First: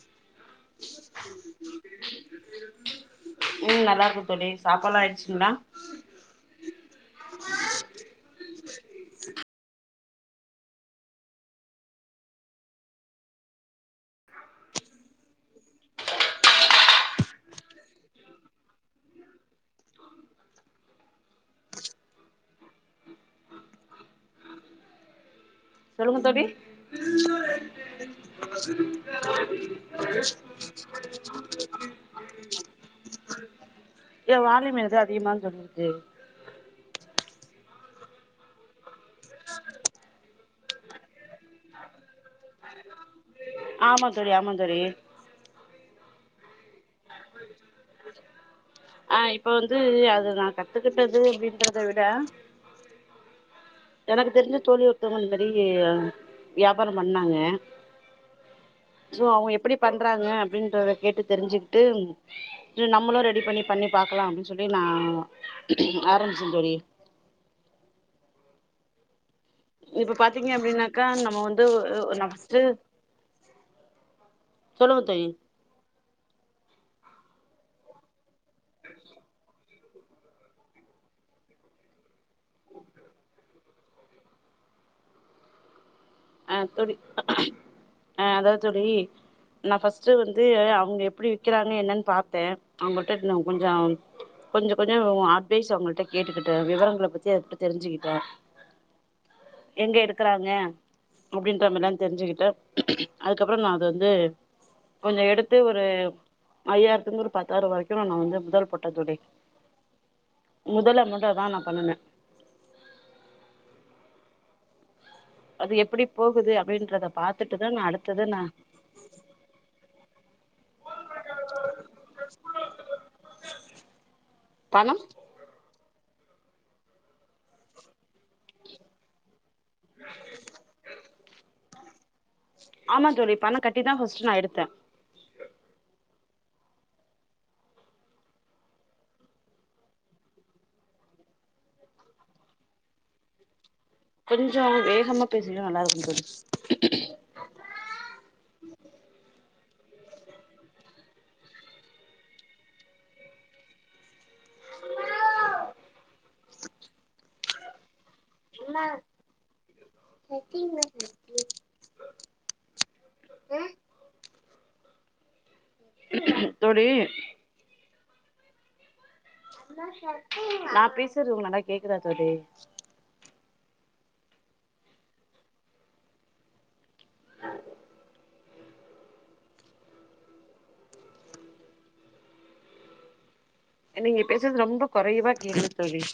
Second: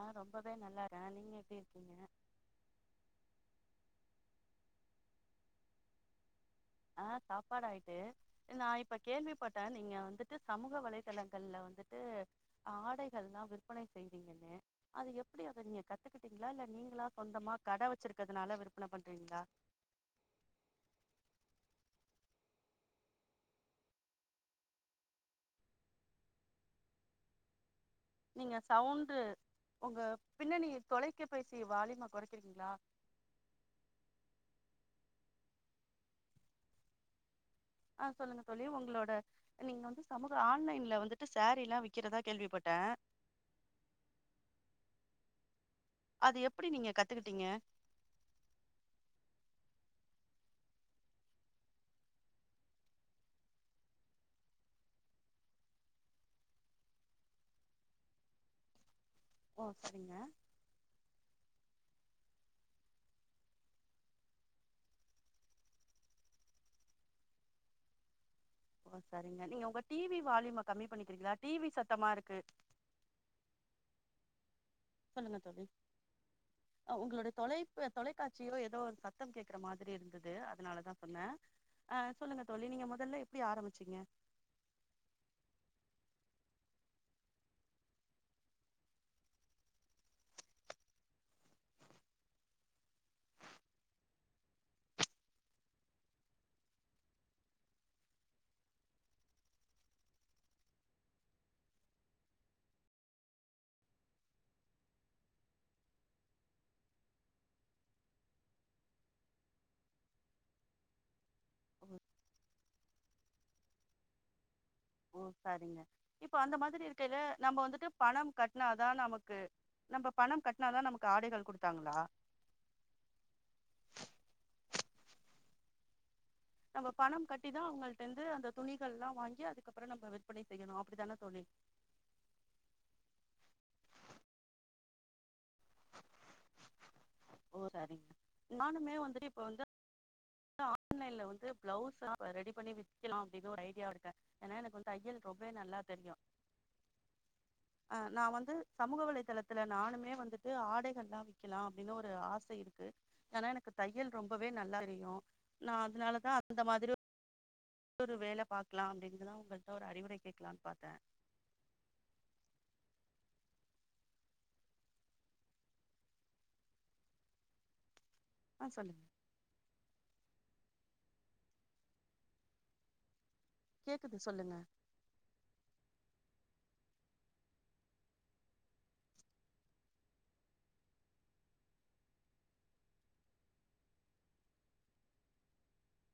ஆ ரொம்பவே நல்லரே நீங்க எப்டி இருக்கீங்க சொல்லி சாப்பால்லா ஆயிடுச்சுங்களா ஆ சாப்பாடு ஆயிட்டு நா இப்ப கேள்விப்பட்டே நீங்க வந்துட்டு சமூக வலைதளங்கல வந்துட்டு ஆடைகல்லாம விற்பனை செய்றீங்கன்னு அது எப்டி அத நீங்க கத்துக்கிட்டீங்களா இல்ல நீங்களா சொந்தமா கட வச்சிருக்கிறனால விற்பனை பண்றீங்களா சொல்லுங்க தோழி நீங்க சவுண்டு உங்க பின்னடி நீ தொலைக்க பேசி வாலியமா குறைச்ச ஏ வாலிம எது அது தெரியுமா சொல்லிருக்கு ஆ சொல்லுங்க தொழி உங்களோட நீங்க வந்து சமூக ஆன்லைன்ல வந்துட்டு சேரீ எல்லா விக்கிறதா கேள்விப்பட்டே ஆமா தோழி ஆமா தோழி அது எப்டி நீங்க கத் ஆ இப்போ வந்து அது அதுதா கத்துக்கிட்டது அப்டின்றத விட எனக்கு தெரிஞ்ச தோழி ஒருத்தவங்க இந்த மாரி வியாபார பண்ணாங்க சோ அவங்க ஓ எப்டி சரிங்க பண்றாங்க அப்டின்றத கேட்டு தெரிஞ்சுக்கிட்டு நம்மளும் ரெடி பண்ணி பண்ணி பாக்கலா அப்டின்னு சொல்லி நா ஆரம்பிச்சே தோழி [unintelligible] நீங்க உங்க இப்ப டிவி பாத்தீங்க வால்யூம கம்மி அப்டின்னாக்கா பண்ணிக்கிறீங்களா நம்ம வந்து டிவி சத்தமா நா இருக்கு ஃபஸ்ட்டு சொல்லுங்க தோழி உங்களுடைய தொலைக் தொலைக்காட்சியோ ஏதோ ஒரு சத்தம் கேக்குற மாரி இருக்கு அதனாலதா சொன்னே ஆ சொல்லுங்க தோழி நீங்க மொதல எப்டி ஆரம்பிச்சீங்க அ அதாவது தோழி நா ஃபர்ஸ்ட்டு வந்து அவங்க எப்டி விக்கிறாங்க என்னன்னு பாத்தே அவங்கள்ட கொஞ்ச கொஞ்ச கொஞ்ச அட்வைஸ் அவங்கள்ட்ட கேட்டுக்கிட்டே விவரங்களை பத்தி அவங்கள்ட்ட தெரிஞ்சுக்கிட்டே எங்க எடுக்கறாங்க அப்டின்றமிரல்லா தெரிஞ்சுக்கிட்டே அதுக்கப்பற நான அது வந்து கொஞ்ச எடுத்து ஒரு ஐயாயிரத்துக்கு ஒரு பத்தாயிர வரைக்கு நா வந்து முதல் போட்டே முதல இதாதா ந ஓ பண்ணுனே ஓ அது சரிங்க எப்டி இப்ப போகுது அந்த மாரி அப்டின்றத இருக்குல நம்ம பாத்துட்டுதா நா வந்துட்டு அடுத்தது பணம் நா கட்னாதா நமக்கு நம்ம பண கட்னாதா நமக்கு ஆடைகள் கொடுத்தாங்களா தனம் நம்ம பணம் கட்டிதா அவங்கள்ட இருந்து அந்த துணிகள்ல்லா வாங்கி அதுக் அக்கப்பற நம்ம விற்பனை செய்யணு அப்டித்தான தோழி ஆமா தோழி பண்ண கட்டிதா ஃஸ்ட்ட்டு நா எடுத்தே ஓ சரிங்க நானுமே வந்து இப்ப வந்து ஆன்லைல வந்து பிளவுஸ் ரெடி பண்ணி விக்கலாம் அப்ப [inaudible] இருக்கே என கொஞ்சோ ந வந்து தயல் வேகமா ரொம்பவே பேசுனீங்கனா நல்லா இருக்கு தெரியு ஆஹ் நா வந்து சமூக வலைதளத்து நானுமே வந்துட்டு ஆடைகல்லாம் விக்கிலாம் அப்டின்னு ஒரு ஒரு ஆச இருக்கு ஆனா எனக்கு தையல் ரொம்பவே நல்லா தெரியும் நான் அதனாலதான் அந்த மாரி [unintelligible] ஒரு வேல பாக்கலா அப்டின்னுதா உங்ககிட்ட ஒரு அறிவுர கேட்கலானு பாத்த ஆஹ் தோழி அ சொல்லுங் நா பேசுறது நல்லா கேக்குதா தோழி கேக்குது சொல்லுங்க நீங்க பேசுறது ரொம்ப கொறைவா கேக்குது தோழி